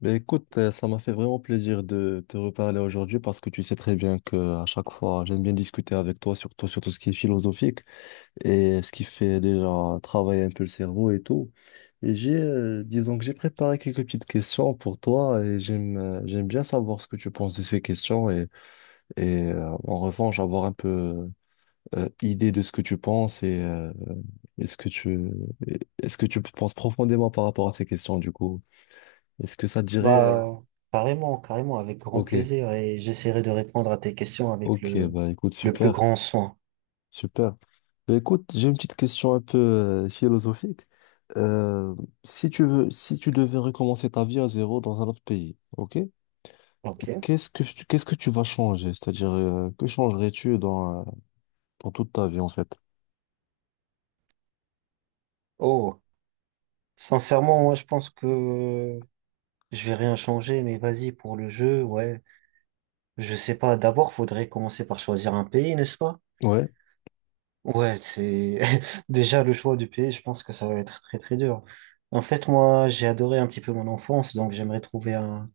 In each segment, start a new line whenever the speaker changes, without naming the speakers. Ben écoute, ça m'a fait vraiment plaisir de te reparler aujourd'hui parce que tu sais très bien que à chaque fois, j'aime bien discuter avec toi, surtout sur tout ce qui est philosophique et ce qui fait déjà travailler un peu le cerveau et tout. Et disons que j'ai préparé quelques petites questions pour toi et j'aime bien savoir ce que tu penses de ces questions et en revanche avoir un peu idée de ce que tu penses et est-ce que tu est-ce que tu penses profondément par rapport à ces questions du coup? Est-ce que ça te dirait
Bah, Carrément, carrément, avec grand
ok.
plaisir. Et j'essaierai de répondre à tes questions avec
Ok, bah écoute,
le plus grand soin.
super. Bah, écoute, j'ai une petite question un peu philosophique. Euh, si tu veux, si tu devais recommencer ta vie à zéro dans un autre pays, ok?
Ok.
Qu'est-ce que tu vas changer? C'est-à-dire, que changerais-tu dans toute ta vie en fait?
Oh, sincèrement, moi, je pense que je vais rien changer, mais vas-y, pour le jeu, ouais. Je sais pas, d'abord, faudrait commencer par choisir un pays, n'est-ce pas?
Ouais,
Ouais, c'est déjà le choix du pays, je pense que ça va être très, très dur. En fait, moi, j'ai adoré un petit peu mon enfance, donc j'aimerais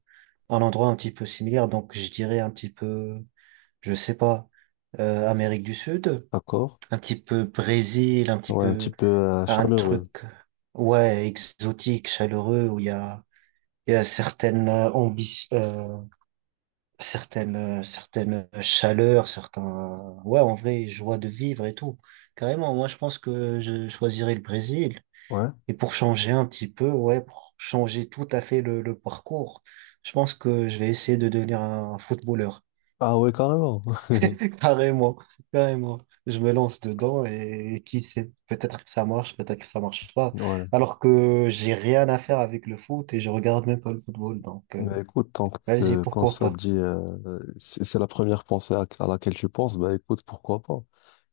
un endroit un petit peu similaire. Donc, je dirais un petit peu. Je sais pas, Amérique du Sud,
d'accord.
un petit peu Brésil, un petit
Ouais, un petit
peu
peu
un
chaleureux.
truc, ouais, exotique, chaleureux, où il y a certaines certaines chaleurs, certains, ouais, en vrai, joie de vivre et tout. Carrément, moi, je pense que je choisirais le Brésil.
Ouais.
Et pour changer un petit peu, ouais, pour changer tout à fait le parcours, je pense que je vais essayer de devenir un footballeur.
Ah ouais, carrément.
Carrément, carrément. Je me lance dedans et qui sait, peut-être que ça marche, peut-être que ça marche pas.
Ouais.
Alors que j'ai rien à faire avec le foot et je regarde même pas le football. Donc,
Bah écoute,
vas-y,
quand
pourquoi
ça te
pas.
dit, c'est la première pensée à laquelle tu penses, bah écoute, pourquoi pas.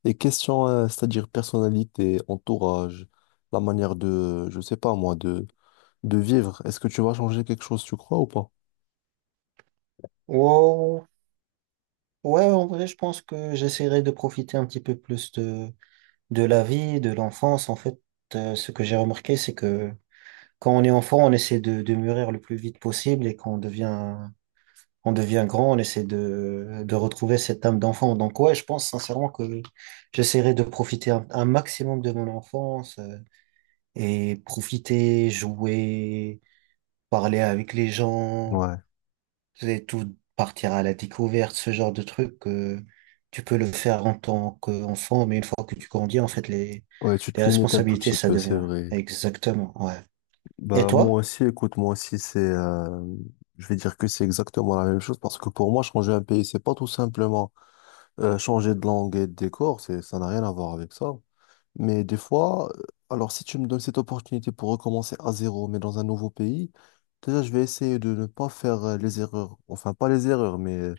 Et question, c'est-à-dire personnalité, entourage, la manière je sais pas moi, de vivre, est-ce que tu vas changer quelque chose, tu crois ou pas?
Wow. Ouais, en vrai, je pense que j'essaierai de profiter un petit peu plus de la vie, de l'enfance. En fait, ce que j'ai remarqué, c'est que quand on est enfant, on essaie de mûrir le plus vite possible et quand on devient grand, on essaie de retrouver cette âme d'enfant. Donc ouais, je pense sincèrement que j'essaierai de profiter un maximum de mon enfance, et profiter, jouer, parler avec les gens,
Ouais,
et tout, partir à la découverte, ce genre de truc que tu peux le faire en tant qu'enfant, mais une fois que tu grandis, en fait,
ouais, tu
les
te limites un tout
responsabilités,
petit
ça
peu, c'est
devient
vrai.
exactement, ouais. Et
Bah
toi?
moi aussi, écoute, moi aussi, je vais dire que c'est exactement la même chose parce que pour moi, changer un pays, c'est pas tout simplement changer de langue et de décor, ça n'a rien à voir avec ça. Mais des fois, alors si tu me donnes cette opportunité pour recommencer à zéro, mais dans un nouveau pays, déjà je vais essayer de ne pas faire les erreurs. Enfin, pas les erreurs, mais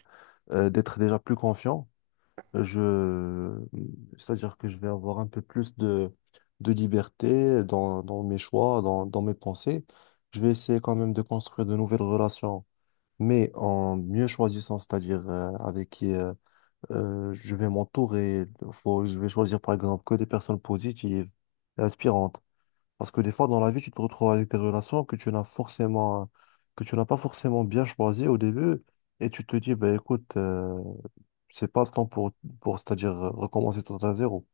d'être déjà plus confiant. Je... C'est-à-dire que je vais avoir un peu plus de liberté dans mes choix, dans mes pensées. Je vais essayer quand même de construire de nouvelles relations, mais en mieux choisissant, c'est-à-dire avec qui. Je vais m'entourer. Je vais choisir par exemple que des personnes positives et inspirantes. Parce que des fois dans la vie, tu te retrouves avec des relations que tu n'as pas forcément bien choisies au début. Et tu te dis, bah, écoute, c'est pas le temps pour c'est-à-dire recommencer tout à zéro.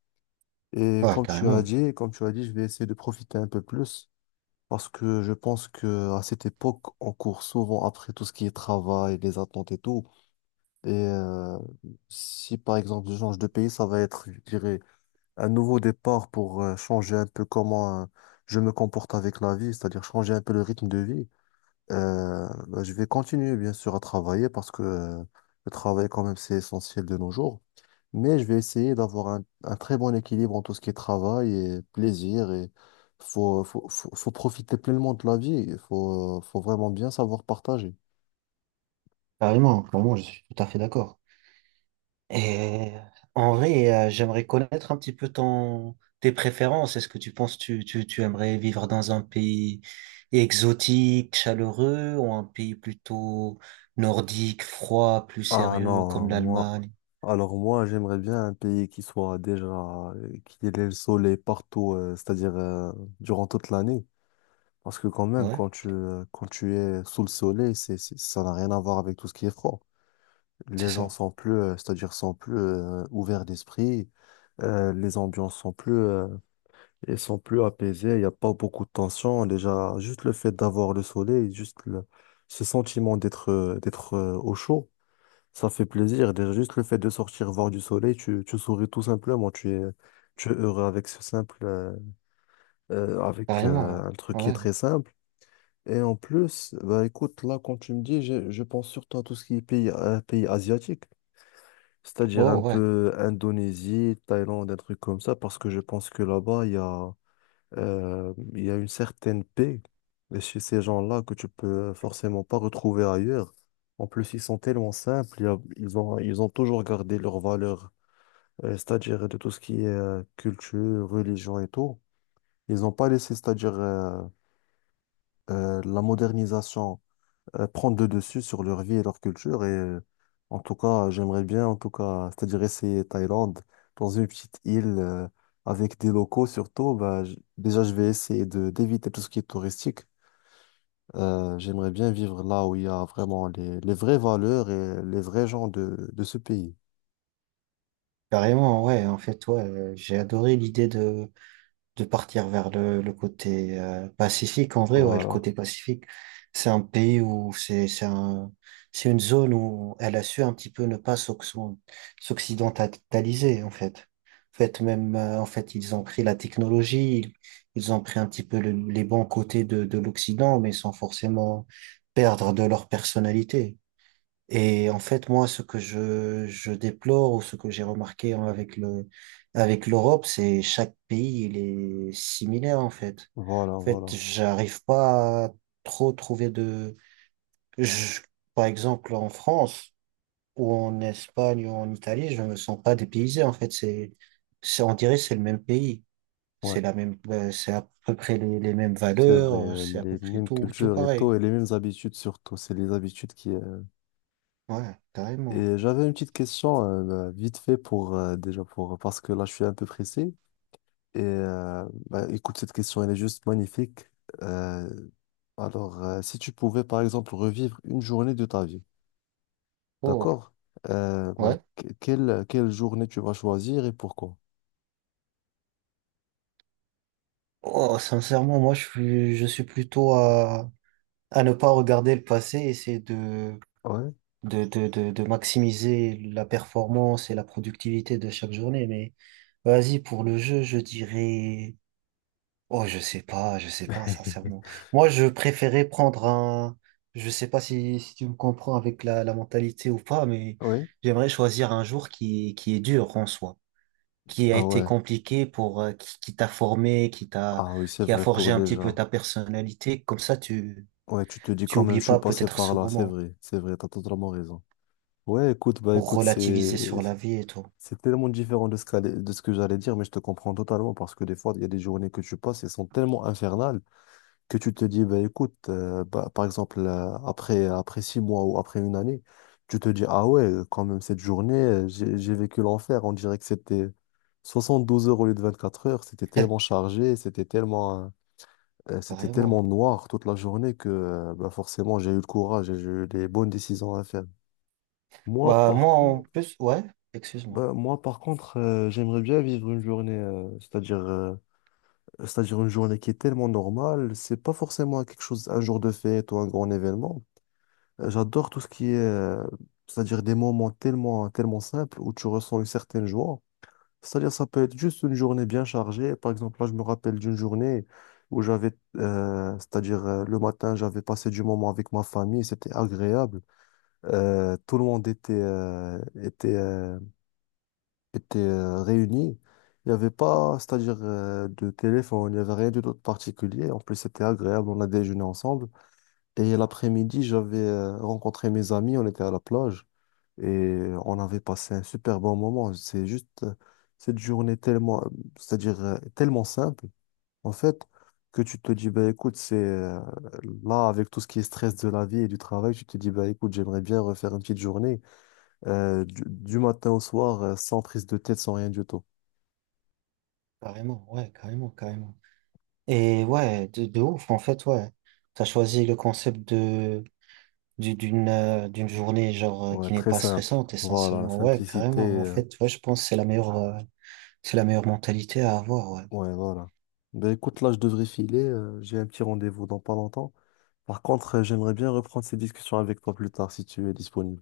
Et
Ouais, carrément.
comme tu as dit, je vais essayer de profiter un peu plus parce que je pense que à cette époque, on court souvent après tout ce qui est travail, les attentes et tout. Et si par exemple je change de pays, ça va être, je dirais, un nouveau départ pour changer un peu comment je me comporte avec la vie, c'est-à-dire changer un peu le rythme de vie. Bah, je vais continuer bien sûr à travailler parce que le travail quand même c'est essentiel de nos jours. Mais je vais essayer d'avoir un très bon équilibre en tout ce qui est travail et plaisir. Et faut profiter pleinement de la vie. Il faut vraiment bien savoir partager.
Carrément, carrément, je suis tout à fait d'accord. Et en vrai, j'aimerais connaître un petit peu tes préférences. Est-ce que tu penses tu, tu, tu aimerais vivre dans un pays exotique, chaleureux, ou un pays plutôt nordique, froid, plus
Ah
sérieux,
non,
comme
moi,
l'Allemagne?
alors moi, j'aimerais bien un pays qui soit déjà, qui ait le soleil partout, c'est-à-dire durant toute l'année. Parce que quand même,
Ouais,
quand tu es sous le soleil, ça n'a rien à voir avec tout ce qui est froid. Les
c'est
gens
ça.
sont c'est-à-dire sont plus ouverts d'esprit, les ambiances sont elles sont plus apaisées, il n'y a pas beaucoup de tension. Déjà, juste le fait d'avoir le soleil, ce sentiment d'être au chaud, ça fait plaisir. Déjà, juste le fait de sortir voir du soleil, tu souris tout simplement, tu es heureux avec ce simple, avec
Carrément.
un truc qui est
Ouais.
très simple. Et en plus, bah écoute, là, quand tu me dis, je pense surtout à tout ce qui est pays, pays asiatique, c'est-à-dire
Oh,
un
ouais.
peu Indonésie, Thaïlande, un truc comme ça, parce que je pense que là-bas, il y a une certaine paix chez ces gens-là que tu peux forcément pas retrouver ailleurs. En plus, ils sont tellement simples, ils ont toujours gardé leurs valeurs, c'est-à-dire de tout ce qui est culture, religion et tout. Ils n'ont pas laissé, c'est-à-dire la modernisation prendre le dessus sur leur vie et leur culture. Et en tout cas, j'aimerais bien, en tout cas, c'est-à-dire essayer Thaïlande dans une petite île avec des locaux surtout. Bah, déjà, je vais essayer de d'éviter tout ce qui est touristique. J'aimerais bien vivre là où il y a vraiment les vraies valeurs et les vrais gens de ce pays.
Carrément, ouais. En fait, ouais, j'ai adoré l'idée de partir vers le côté Pacifique. En vrai, ouais, le
Voilà,
côté Pacifique, c'est un pays où c'est une zone où elle a su un petit peu ne pas s'occidentaliser, en fait. En fait, même, ils ont pris la technologie, ils ont pris un petit peu les bons côtés de l'Occident, mais sans forcément perdre de leur personnalité. Et en fait, moi, ce que je déplore ou ce que j'ai remarqué hein, avec avec l'Europe, c'est chaque pays, il est similaire, en fait. En fait,
voilà.
j'arrive pas à trop trouver de, je- Par exemple, en France ou en Espagne ou en Italie, je me sens pas dépaysé, en fait. On dirait que c'est le même pays.
Ouais,
C'est la même, c'est à peu près les mêmes
c'est vrai,
valeurs, c'est à peu
les
près
mêmes
tout
cultures et
pareil.
tout, et les mêmes habitudes surtout. C'est les habitudes qui,
Ouais, carrément.
Et j'avais une petite question bah, vite fait pour déjà pour parce que là je suis un peu pressé et bah, écoute cette question elle est juste magnifique. Euh, alors si tu pouvais par exemple revivre une journée de ta vie,
Oh,
d'accord? Bah,
ouais.
quelle journée tu vas choisir et pourquoi?
Oh, sincèrement, moi, je suis plutôt à ne pas regarder le passé, essayer
Ouais,
de maximiser la performance et la productivité de chaque journée. Mais vas-y, pour le jeu, je dirais, oh, je sais pas, sincèrement. Moi, je préférais prendre un, je sais pas si, si tu me comprends avec la mentalité ou pas, mais
oui.
j'aimerais choisir un jour qui est dur en soi, qui a
Ah
été
ouais.
compliqué pour, qui t'a formé,
Ah oui, c'est
qui a
vrai pour
forgé un petit peu
déjà.
ta personnalité. Comme ça, tu,
Ouais, tu te dis
tu
quand même
oublies
je suis
pas
passé
peut-être
par
ce
là,
moment
c'est vrai, t'as totalement raison. Ouais, écoute, bah
pour
écoute, c'est
relativiser sur la vie et tout.
c'est tellement différent de de ce que j'allais dire, mais je te comprends totalement parce que des fois, il y a des journées que tu passes elles sont tellement infernales que tu te dis, bah, écoute, bah, par exemple, après 6 mois ou après 1 année, tu te dis, ah ouais, quand même, cette journée, j'ai vécu l'enfer. On dirait que c'était 72 heures au lieu de 24 heures. C'était tellement chargé, c'était tellement
Carrément.
noir toute la journée que bah, forcément, j'ai eu le courage et j'ai eu des bonnes décisions à faire. Moi,
Bah,
par
moi, en
contre,
plus, ouais, excuse-moi.
bah, moi, par contre, j'aimerais bien vivre une journée, c'est-à-dire une journée qui est tellement normale. C'est pas forcément quelque chose, un jour de fête ou un grand événement. J'adore tout ce qui est, c'est-à-dire des moments tellement, tellement simples où tu ressens une certaine joie. C'est-à-dire ça peut être juste une journée bien chargée. Par exemple, là, je me rappelle d'une journée où c'est-à-dire le matin, j'avais passé du moment avec ma famille. C'était agréable. Tout le monde était, étaient réunis. Il n'y avait pas, c'est-à-dire de téléphone, il n'y avait rien du tout de particulier. En plus, c'était agréable, on a déjeuné ensemble. Et l'après-midi, j'avais rencontré mes amis, on était à la plage et on avait passé un super bon moment. C'est juste cette journée tellement, c'est-à-dire tellement simple, en fait, que tu te dis, bah, écoute, c'est là, avec tout ce qui est stress de la vie et du travail, tu te dis, bah, écoute, j'aimerais bien refaire une petite journée du matin au soir, sans prise de tête, sans rien du tout.
Carrément, ouais, carrément, carrément. Et ouais, de ouf, en fait, ouais. T'as choisi le concept de. D'une d'une journée genre
Ouais,
qui n'est
très
pas
simple.
stressante
Voilà,
essentiellement, ouais,
simplicité.
carrément, en fait, ouais, je pense que c'est la meilleure mentalité à avoir, ouais.
Ouais, voilà. Ben écoute, là, je devrais filer. J'ai un petit rendez-vous dans pas longtemps. Par contre, j'aimerais bien reprendre ces discussions avec toi plus tard si tu es disponible.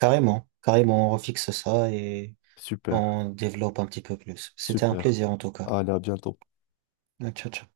Carrément, carrément, on refixe ça et
Super,
on développe un petit peu plus. C'était un
super.
plaisir en tout cas.
Allez, à bientôt.
Ciao ciao.